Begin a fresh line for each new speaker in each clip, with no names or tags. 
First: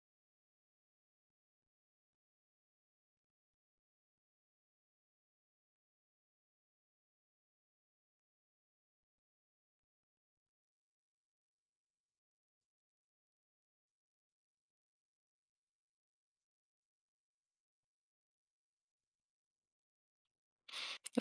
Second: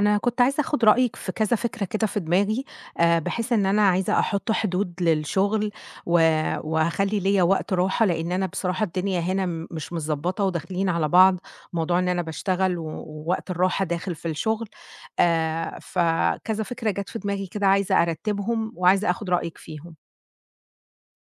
أنا كنت عايزة آخد رأيِك في كذا فكرة كده في دماغي، بحيث إن أنا عايزة أحُط حدود للشغل و وأخلّي ليّا وقت راحة، لإن أنا بصراحة الدنيا هنا مش متضبّطة وداخلين على بعض، موضوع إن أنا باشتغل و ووقت الراحة داخل في الشغل، فكذا فكرة جات في دماغي كده عايزة أرتّبهم وعايزة آخد رأيِك فيهم.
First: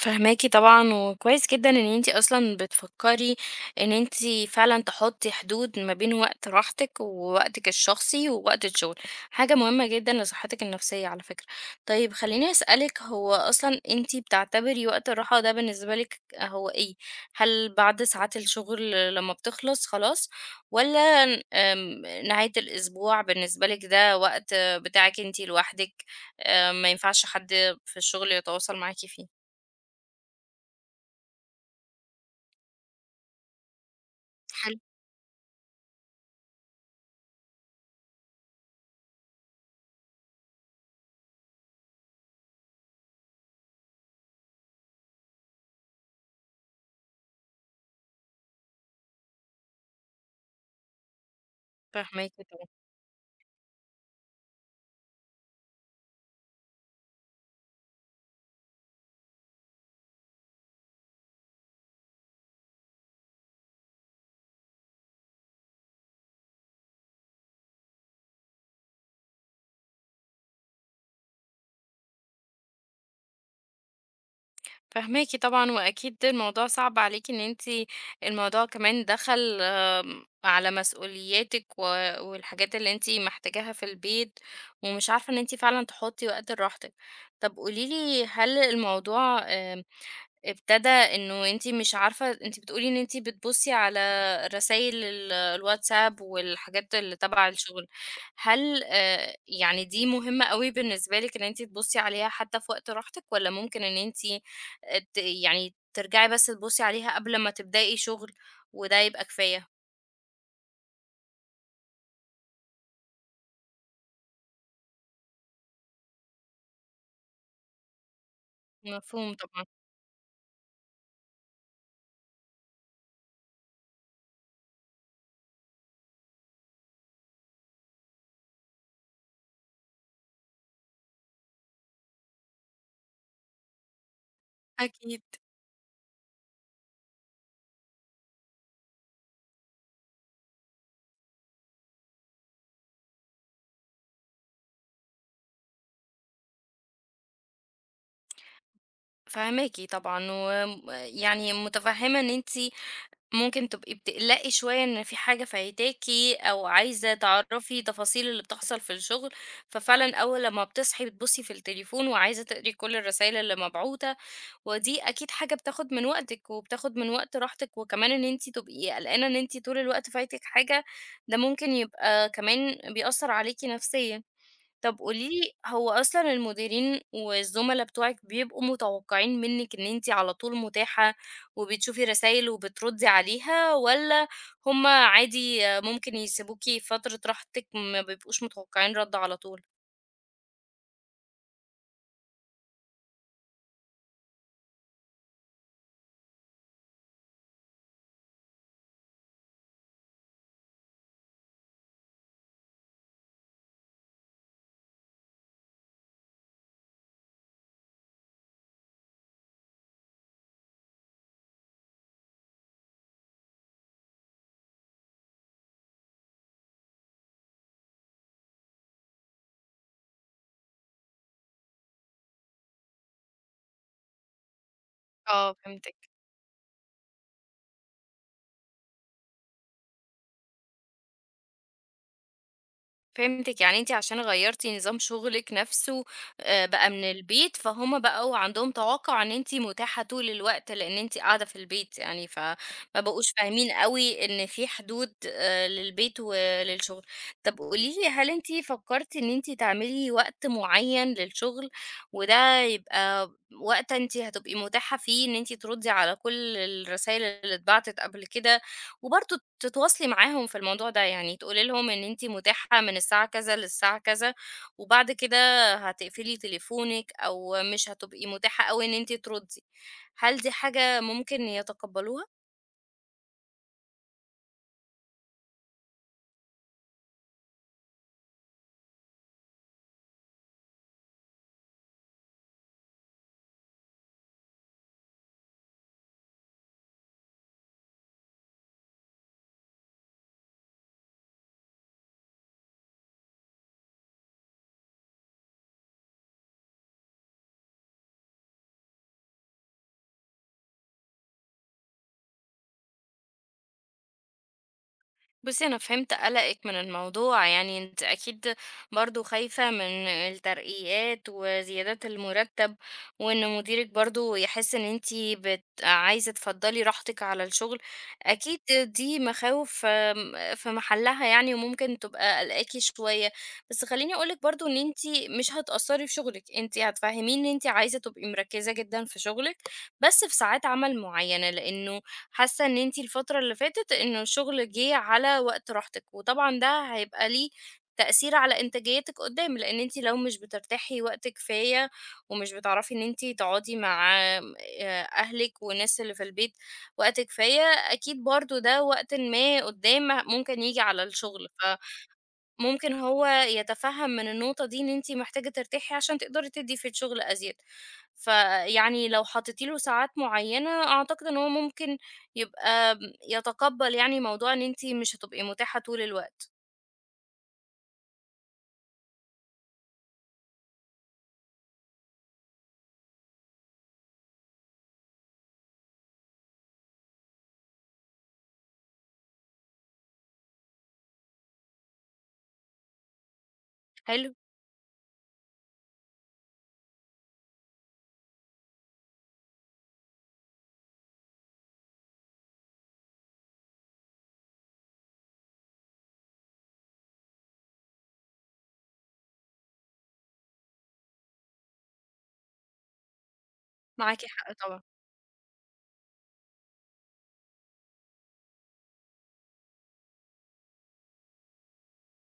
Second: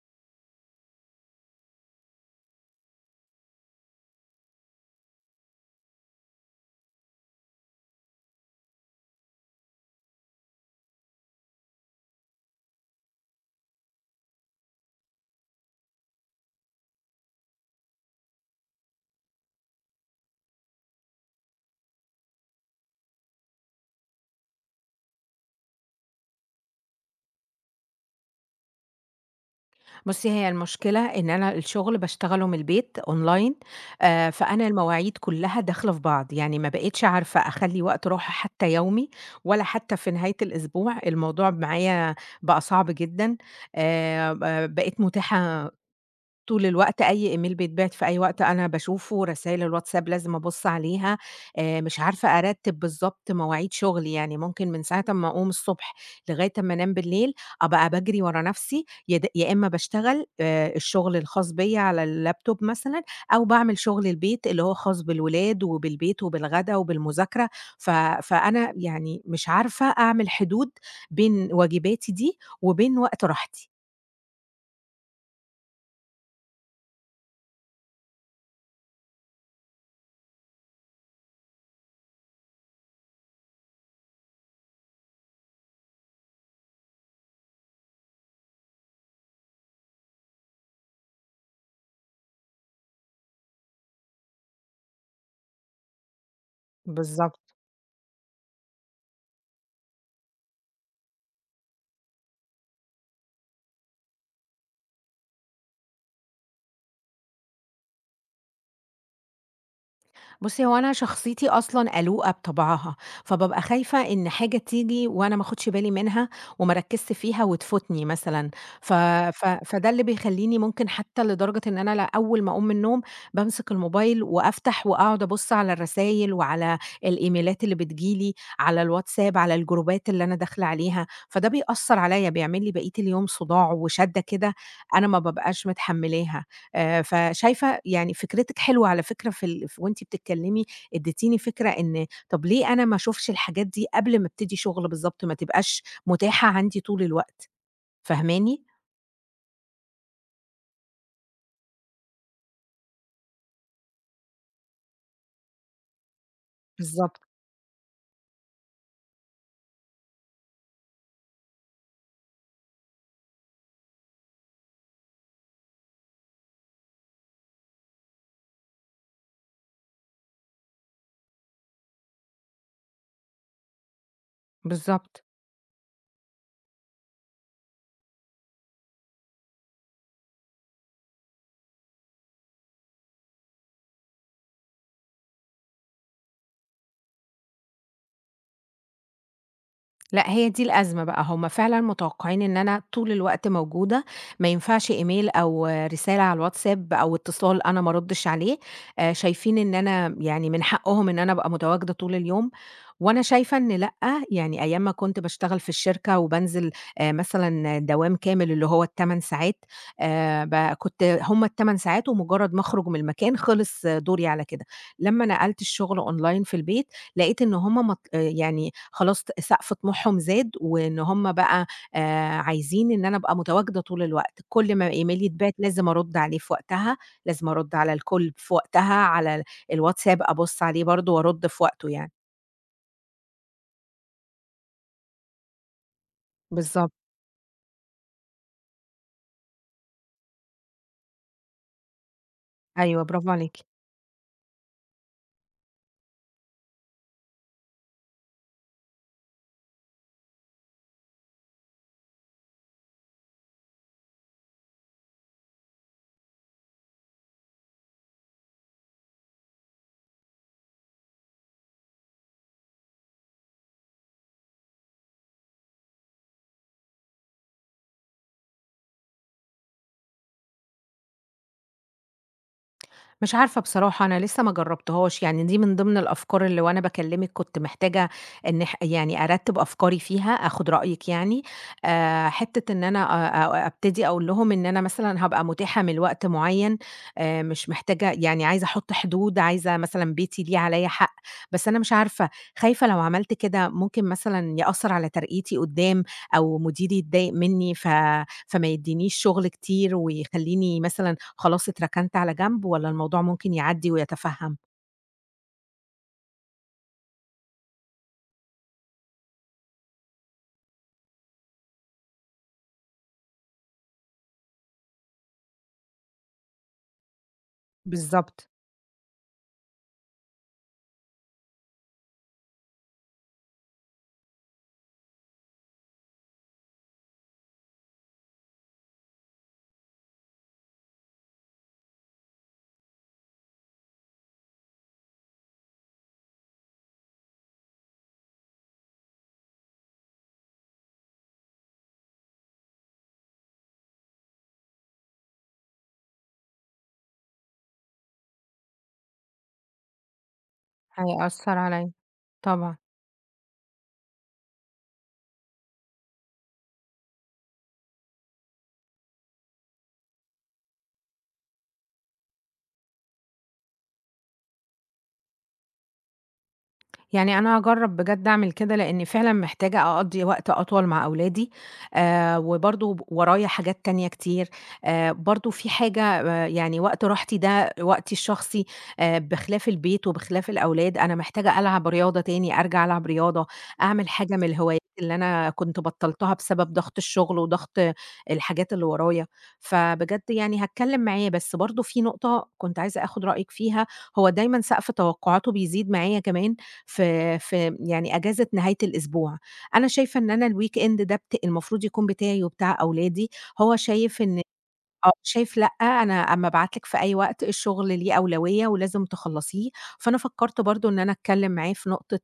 فاهماكِ طبعًا، وكويس جدًا إن أنتِ أصلًا بتفكّري إن أنتِ فعلًا تحطّي حدود ما بين وقت راحتِك ووقتِك الشخصي ووقت الشغل، حاجة مهمة جدًا لصحتِك النفسية على فكرة. طيب خلّيني أسألِك هو أصلًا أنتِ بتعتبري وقت الراحة ده بالنسبة لِك هو إيه؟ هل بعد ساعات الشغل لمّا بتخلص خلاص والّا ن آمم نهاية الأسبوع بالنسبة لِك ده وقت بتاعِك أنتِ لوحدِك، ما ينفعش حد في الشغل يتواصل معاكِ فيه؟
بُصّي، هي المشكلة إن أنا الشغل باشتغله من البيت أونلاين، فأنا المواعيد كلّها داخلة في بعض، يعني ما بقيتش عارفة أخلّي وقت راحة حتى يومي، ولا حتى في نهاية الأسبوع، الموضوع معايا بقى صعب جدًا، ب بقيت متاحة طول الوقت، أي إيميل بيتبعت في أي وقت أنا باشوفه، رسايل الواتساب لازم أبُص عليها، مش
فاهماكِ
عارفة
طبعًا،
أرتّب بالضبط مواعيد شغلي، يعني ممكن من ساعة أمّا أقوم الصبح لغاية أمّا أنام بالليل، أبقى باجري ورا نَفْسي، يا إمّا باشتغل الشغل الخاص بيّا على اللابتوب مثلًا، أو باعمل شغل البيت اللي هو خاص بالولاد وبالبيت وبالغدا وبالمذاكرة، ف فأنا يعني مش عارفة أعمل حدود بين واجباتي دي وبين وقت راحتي.
فاهماكِ طبعًا، وأكيد الموضوع صعب عليكِ إن أنتِ الموضوع كمان دخل، على مسؤولياتِك والحاجات اللي أنتِ محتاجاها في البيت، ومش عارفة إن أنتِ فعلًا تحطّي وقت لراحتِك. طب قولي لي هل الموضوع ابتدى إنه أنتِ مش عارفة أنتِ بتقولي إن أنتِ بتبُصّي على رسايل الواتساب والحاجات اللي
بالضبط.
تبع الشغل، هل يعني دي مهمة أوي بالنسبة لِك إن أنتِ تبُصّي عليها حتى في وقت راحتك والّا ممكن إن أنتِ آه، يعني ترجعي بس تبُصّي عليها قبل ما تبدئي شغل وده يبقى كفاية؟
بُصّي، هو أنا شخصيتي أصلًا قلوقة بطبعها، فبابقى خايفة إن حاجة تيجي وأنا ما آخُدش بالي منها وما أركّزش فيها وتفوتني مثلًا، ف
مفهوم
ف
طبعًا.
فده اللي بيخلّيني ممكن حتّى لدرجة إن أنا أول ما أقوم من النوم بامسك الموبايل وأفتح وأقعد أبُص على الرسايل وعلى الإيميلات اللي بتيجي لي، على الواتساب، على الجروبات اللي أنا داخلة عليها، فده بيأثّر عليّا، بيعمل لي بقية اليوم صداع وشَدّة كده أنا ما
أكيد.
بابقاش متحمّلاها. فشايفة يعني فكرتِك حلوة على فكرة، في ال ف وأنتِ بتتكلمي اديتيني فكرة إن طب ليه أنا ما اشوفش الحاجات دي قبل ما ابتدي شغل بالضبط، ما تبقاش متاحة عندي طول الوقت، فاهماني؟
فاهماكِ طبعًا، يعني متفهمة إن أنتِ ممكن تبقي بتقلقي شوية إن في حاجة فايتاكِ أو عايزة
بالضبط،
تعرفي تفاصيل اللي بتحصل في الشغل، ففعلًا أول لمّا بتصحي بتبُصي في التليفون وعايزة تقري كل الرسايل اللي مبعوتة، ودي أكيد حاجة بتاخد من وقتِك وبتاخد من وقت راحتِك، وكمان إن أنتِ تبقي قلقانة إن أنتِ طول الوقت فايتِك حاجة، ده ممكن يبقى كمان بيأثّر عليكِ نفسيًا. طب
بالضبط.
قولي لي، هو أصلًا المديرين والزملا بتوعِك بيبقوا متوقعين منِّك إن أنتِ على طول متاحة، وبتشوفي رسايل وبتردي عليها، والّا هُم عادي ممكن يسيبوكِ فترة راحتِك ما بيبقوش متوقعين رَد على طول؟
لأ، هي دي الأزمة بقى، هُم فعلًا متوقعين إن أنا طول الوقت موجودة، ما ينفعش إيميل أو رسالة على الواتساب أو اتصال أنا ما أردش عليه، شايفين إن أنا يعني من حقهم إن أنا أبقى متواجدة طول اليوم، وأنا شايفة إن لأ، يعني أيام ما كنت باشتغل في الشركة وبانزل مثلًا دوام كامل اللي هو ال8 ساعات، ب كنت هم ال8 ساعات، ومجرد ما أخرج من المكان خلص آه، دوري على كده، لمّا نقلت الشغل أونلاين في البيت، لقيت إن هم مط آه، يعني خلاص ط سقف طموحهم زاد، وإن هم بقى عايزين إن أنا أبقى متواجدة طول الوقت، كل ما إيميل
آه
يتبعت لازم
فهمتِك.
أرد عليه في وقتها، لازم أرد على الcall في وقتها، على الWhatsApp أبُص عليه برضه وأرد في وقته يعني.
فهمتِك، يعني أنتِ عشان غيّرتِ نظام شغلِك نفسه بقى
بالضبط.
من البيت، فهُم بقوا عندهم توقُّع إن أنتِ متاحة طول الوقت، لإن أنتِ قاعدة في البيت يعني، فما
أيوه، برافو
بقوش
عليكِ.
فاهمين أوي إن في حدود للبيت وللشغل. طَب قولي لي، هل أنتِ فكّرتِ إن أنتِ تعملي وقت معيّن للشغل، وده يبقى وقت أنتِ هتبقي متاحة فيه إن أنتِ تردّي على كل الرسايل اللي اتبعتت قبل كده وبرضه تتواصلي معاهم في الموضوع ده يعني تقولي لهم إن أنتِ متاحة من الساعة كذا للساعة كذا، وبعد كده هتقفلي تليفونِك أو مش هتبقي متاحة أوي إن أنتِ تردي. هل دي حاجة ممكن يتقبلوها؟
مش عارفة بصراحة، أنا لسه ما جرّبتهاش، يعني دي من ضمن الأفكار اللي وأنا باكلّمِك كنت محتاجة إن يعني أرتّب أفكاري فيها، آخُد رأيِك يعني. حتّة إن أنا أ أ أبتدي أقول لهم إن أنا مثلًا هابقى متاحة من وقت معيّن، مش محتاجة، يعني عايزة أحُط حدود، عايزة مثلًا بيتي ليه عليّا حق، بس أنا مش عارفة، خايفة لو عملت كده ممكن مثلًا يأثّر على ترقيتي قُدّام أو مديري يتضايق منّي ف فما يدّينيش شغل كتير ويخلّيني مثلًا خلاص اتركنت على جنب، والّا الموضوع ممكن يعدّي ويتفهّم؟
بُصّي، أنا فهمت قلقِك من الموضوع، يعني أنتِ أكيد برضه خايفة من الترقيات وزيادات المُرتّب، وإن مديرِك برضه يحِس إن أنتِ عايزة تفضّلي راحتِك على الشغل،
بالضبط،
أكيد دي مخاوف، في محلّها يعني وممكن تبقى قلقاكِ شوية، بس خلّيني أقول لِك برضه إن أنتِ مش هتأثّري في شغلِك، أنتِ هتفهّميه إن أنتِ عايزة تبقي مركّزة جدًا في شغلِك، بس في ساعات عمل معيّنة، لإنه حاسة إن أنتِ الفترة اللي فاتت إنه الشغل جِه على وقت راحتِك، وطبعًا ده هيبقى ليه تأثير على إنتاجيتِك قدّام، لإن أنتِ لو مش بترتاحي وقت كفاية ومش بتعرفي إن أنتِ تقعدي مع آمم، أهلِك والناس اللي في البيت وقت كفاية، أكيد برضه ده وقتٍ ما قدّام ممكن ييجي على الشغل،
هيأثّر عليَّ، طبعًا.
ممكن هو يتفهم من النقطة دي إن أنتِ محتاجة ترتاحي عشان تقدري تدّي في الشغل أزيد، فيعني لو حطيتِ له ساعات معيّنة أعتقد إن هو ممكن يبقى م يتقبّل يعني موضوع إن أنتِ مش هتبقي متاحة طول الوقت،
يعني أنا هاجرّب بجد أعمل كده، لإني فعلًا محتاجة أقضّي وقت أطول مع أولادي، وبرضه ورايا حاجات تانية كتير، برضه في حاجة، يعني وقت راحتي ده وقتي الشخصي، بخلاف البيت وبخلاف الأولاد، أنا محتاجة ألعب رياضة تاني، أرجع ألعب رياضة، أعمل
حلو،
حاجة من الهوايات اللي أنا كنت بطّلتها بسبب ضغط الشغل وضغط الحاجات اللي ورايا، فبجد يعني هاتكلّم معاه، بس برضه في نقطة كنت عايزة آخُد رأيِك فيها، هو دايمًا سقف توقعاته بيزيد معايا كمان، في يعني أجازة نهاية الأسبوع. أنا شايفة إن أنا الweekend ده المفروض يكون بتاعي وبتاع أولادي، هو شايف
معاكِ
إن
حق طبعًا.
آه، شايف لأ، أنا أمّا أبعت لِك في أي وقت الشغل ليه أولوية ولازم تخلّصيه، فأنا فكّرت برضه إن أنا أتكلّم معاه في نقطة،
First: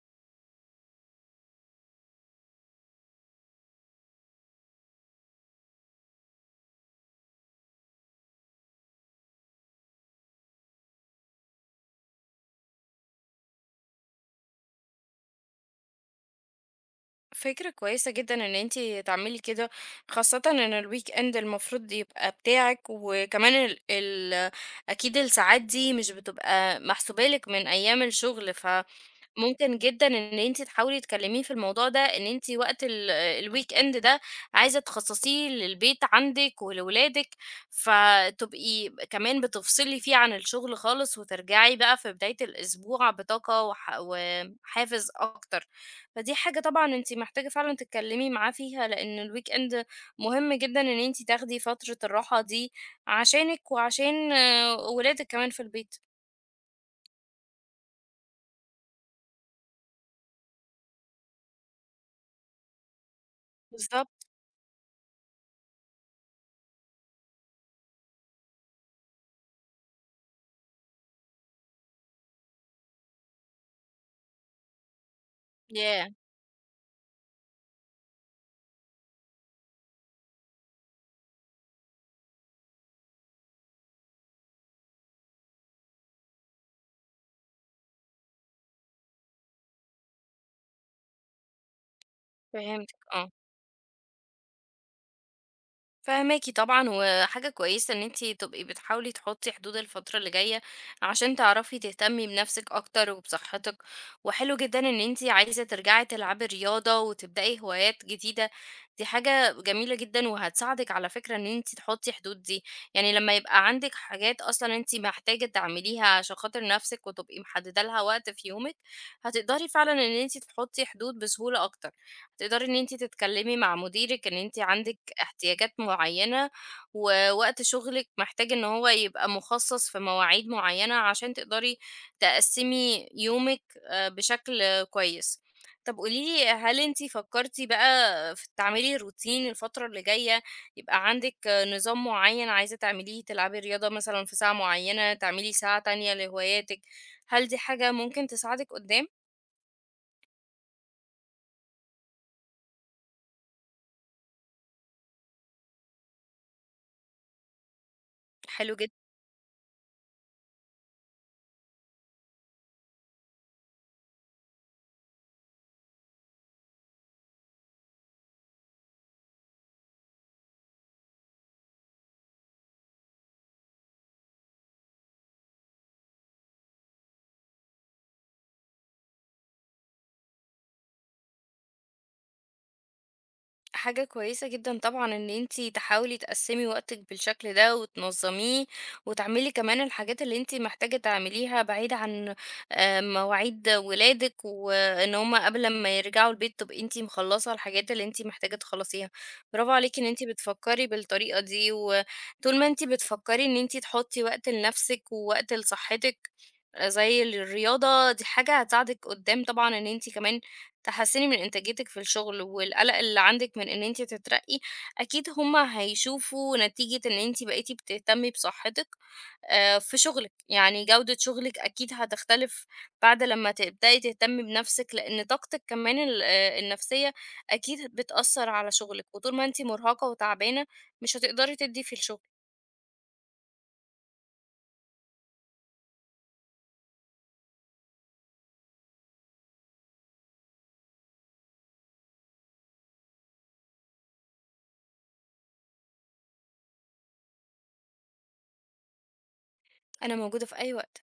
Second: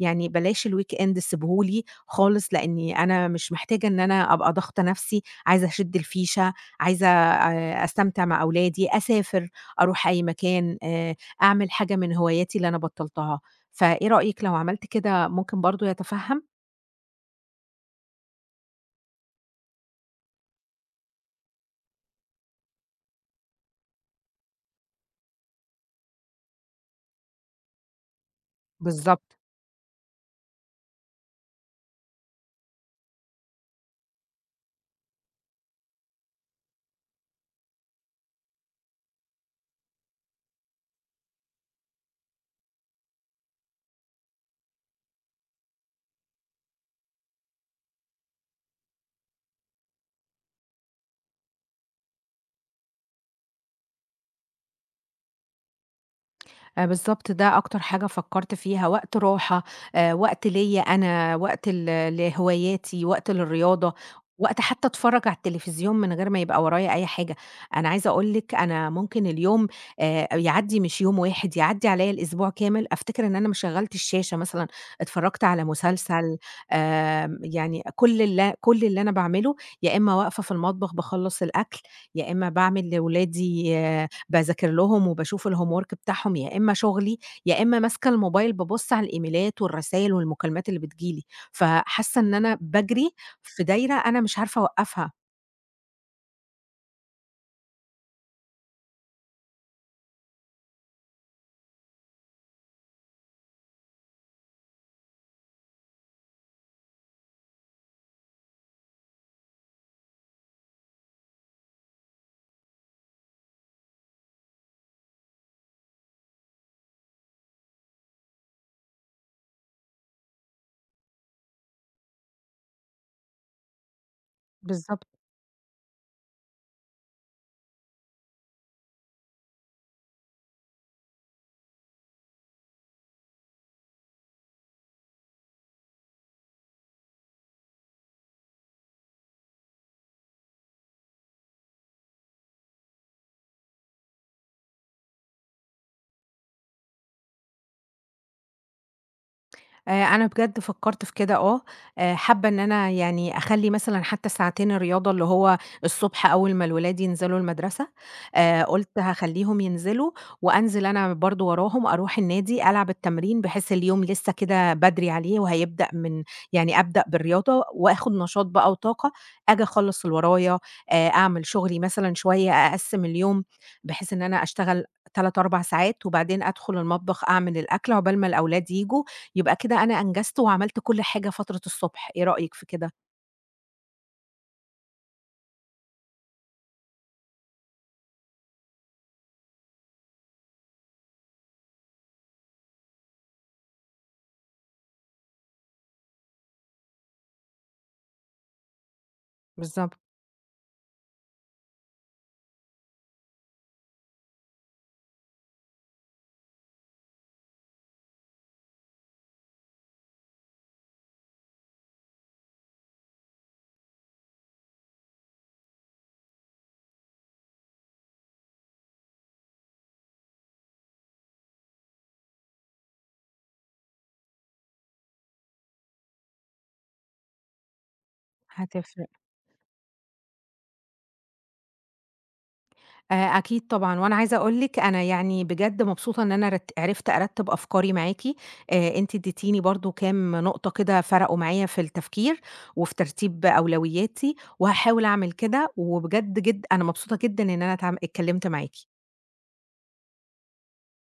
يعني بلاش الweekend سيبه لي خالص، لإني أنا مش محتاجة إن أنا أبقى ضاغطة نَفْسي، عايزة أشِد الفيشة، عايزة أستمتع مع أولادي، أسافر، أروح أي مكان، أعمل حاجة من هواياتي اللي أنا بطّلتها، فإيه رأيِك لو عملت كده ممكن برضه يتفهَّم؟
فكرة كويسة جدًا إن أنتِ تعملي كده، خاصةً إن الweekend المفروض يبقى بتاعِك، وكمان ال ال أكيد الساعات دي مش بتبقى محسوبة لِك من أيام الشغل،
بالضبط.
ممكن جدًا إن أنتِ تحاولي تكلميه في الموضوع ده، إن أنتِ وقت الweekend ده عايزة تخصصيه للبيت عندِك ولولادِك، فتبقي كمان بتفصلي فيه عن الشغل خالص، وترجعي بقى في بداية الأسبوع بطاقة وحافز أكتر. فدي حاجة طبعًا أنتِ محتاجة فعلًا تتكلمي معاه فيها، لإن الweekend مهم جدًا إن أنتِ تاخدي فترة الراحة دي عشانِك وعشان آه، ولادِك كمان في البيت.
آه، بالضبط، ده أكتر حاجة فكّرت فيها، وقت راحة، وقت ليّا أنا، وقت ل لهواياتي، وقت للرياضة،
بالضبط.
وقت حتى أتفرّج على التلفزيون من غير ما يبقى ورايا أي حاجة. أنا عايزة أقول لِك أنا ممكن اليوم، يعدّي مش يوم واحد، يعدّي عليّا الأسبوع كامل، أفتكر إن أنا ما شغّلت الشاشة مثلًا، اتفرّجت على
ياه!
مسلسل، يعني كل اللي أنا باعمله، يا إمّا واقفة في المطبخ باخلّص الأكل، يا إمّا باعمل لولادي آه، باذاكر لهم وباشوف الhomework بتاعهم، يا إمّا شغلي، يا إمّا ماسكة الموبايل بابُص على الإيميلات والرسايل والمكالمات اللي بتيجي لي، فحاسة إن أنا
فهمتِك،
باجري
آه.
في دايرة أنا مش عارفة أوقّفها.
فاهماكِ طبعًا، وحاجة كويسة إن أنتِ تبقي بتحاولي تحطّي حدود الفترة اللي جاية، عشان تعرفي تهتمي بنفسِك أكتر وبصحتِك، وحلو جدًا إن أنتِ عايزة ترجعي تلعبي رياضة وتبدئي هوايات جديدة، دي حاجة جميلة جدًا وهتساعدِك على فكرة إن أنتِ تحطّي حدود دي، يعني لمّا يبقى عندِك حاجات أصلًا أنتِ محتاجة تعمليها عشان خاطر نفسِك وتبقي محددة لها وقت في يومِك، هتقدري فعلًا إن أنتِ تحطّي حدود بسهولة أكتر، هتقدري إن أنتِ تتكلمي مع مديرِك إن أنتِ عندِك
بالضبط.
احتياجات معينة ووقت شغلِك محتاج إن هو يبقى مخصص في مواعيد معينة عشان تقدري تقسّمي يومِك بشكل كويس. طب قولي لي هل أنتِ فكرتِ بقى في تعملي روتين الفترة اللي جاية، يبقى عندِك آه، نظام معين عايزة تعمليه، تلعبي رياضة مثلًا في ساعة معينة، تعملي ساعة تانية لهواياتِك، هل دي حاجة ممكن تساعدِك قدّام؟
أنا بجد فكّرت في كده آه، حابة إن أنا يعني أخلّي مثلًا حتى ساعتين الرياضة اللي هو الصبح أول ما الولاد ينزلوا المدرسة،
حلو جدًا.
قُلت هاخلّيهم ينزلوا وأنزل أنا برضه وراهم أروح النادي ألعب التمرين، بحيث اليوم لسه كده بدري عليه وهيبدأ من يعني أبدأ بالرياضة وآخُد نشاط بقى وطاقة، آجي أخلّص اللي ورايا، أعمل شغلي مثلًا شوية، أقسّم اليوم بحيث إن أنا أشتغل 3، 4 ساعات وبعدين أدخل المطبخ أعمل الأكل عقبال ما الأولاد ييجوا، يبقى كده أنا أنجزت وعملت كل حاجة فترة الصبح، إيه رأيك في كده؟
حاجة كويسة جدًا طبعًا إن أنتِ تحاولي تقسّمي وقتِك بالشكل ده وتنظّميه، وتعملي كمان الحاجات اللي أنتِ محتاجة تعمليها بعيد عن مواعيد ولادِك، وإن هُم قبل ما يرجعوا البيت تبقي أنتِ مخلّصة الحاجات اللي أنتِ محتاجة تخلّصيها. برافو عليكِ
بالضبط،
إن أنتِ بتفكّري بالطريقة دي، وطول ما أنتِ بتفكّري إن أنتِ تحطّي وقت لنَفْسِك ووقت لصحّتِك آه، زي الرياضة، دي حاجة هتساعدِك قدّام طبعًا إن أنتِ كمان تحسّني من إنتاجيتِك في الشغل والقلق اللي عندِك من إن أنتِ تترقّي، أكيد هُم هيشوفوا نتيجة إن أنتِ بقيتِ بتهتمي بصحتِك في شغلِك، يعني جودة شغلِك أكيد هتختلف بعد لمّا تبدئي تهتمي بنَفْسِك، لإن طاقتِك كمان ال النَفْسية أكيد بتأثّر على شغلِك،
هتفرق.
وطول ما أنتِ مُرهقة وتعبانة مش هتقدري تدّي في الشغل.
أكيد طبعًا، وأنا عايزة أقول لِك أنا يعني بجد مبسوطة إن أنا عرفت أرتّب أفكاري معاكِ، أنتِ اديتيني برضه كام نقطة كده فرقوا معايا في التفكير، وفي ترتيب أولوياتي، وهاحاول أعمل كده، وبجد جد أنا مبسوطة جدًا إن أنا اتكلمت معاكِ.
أنا موجودة في أي وقت.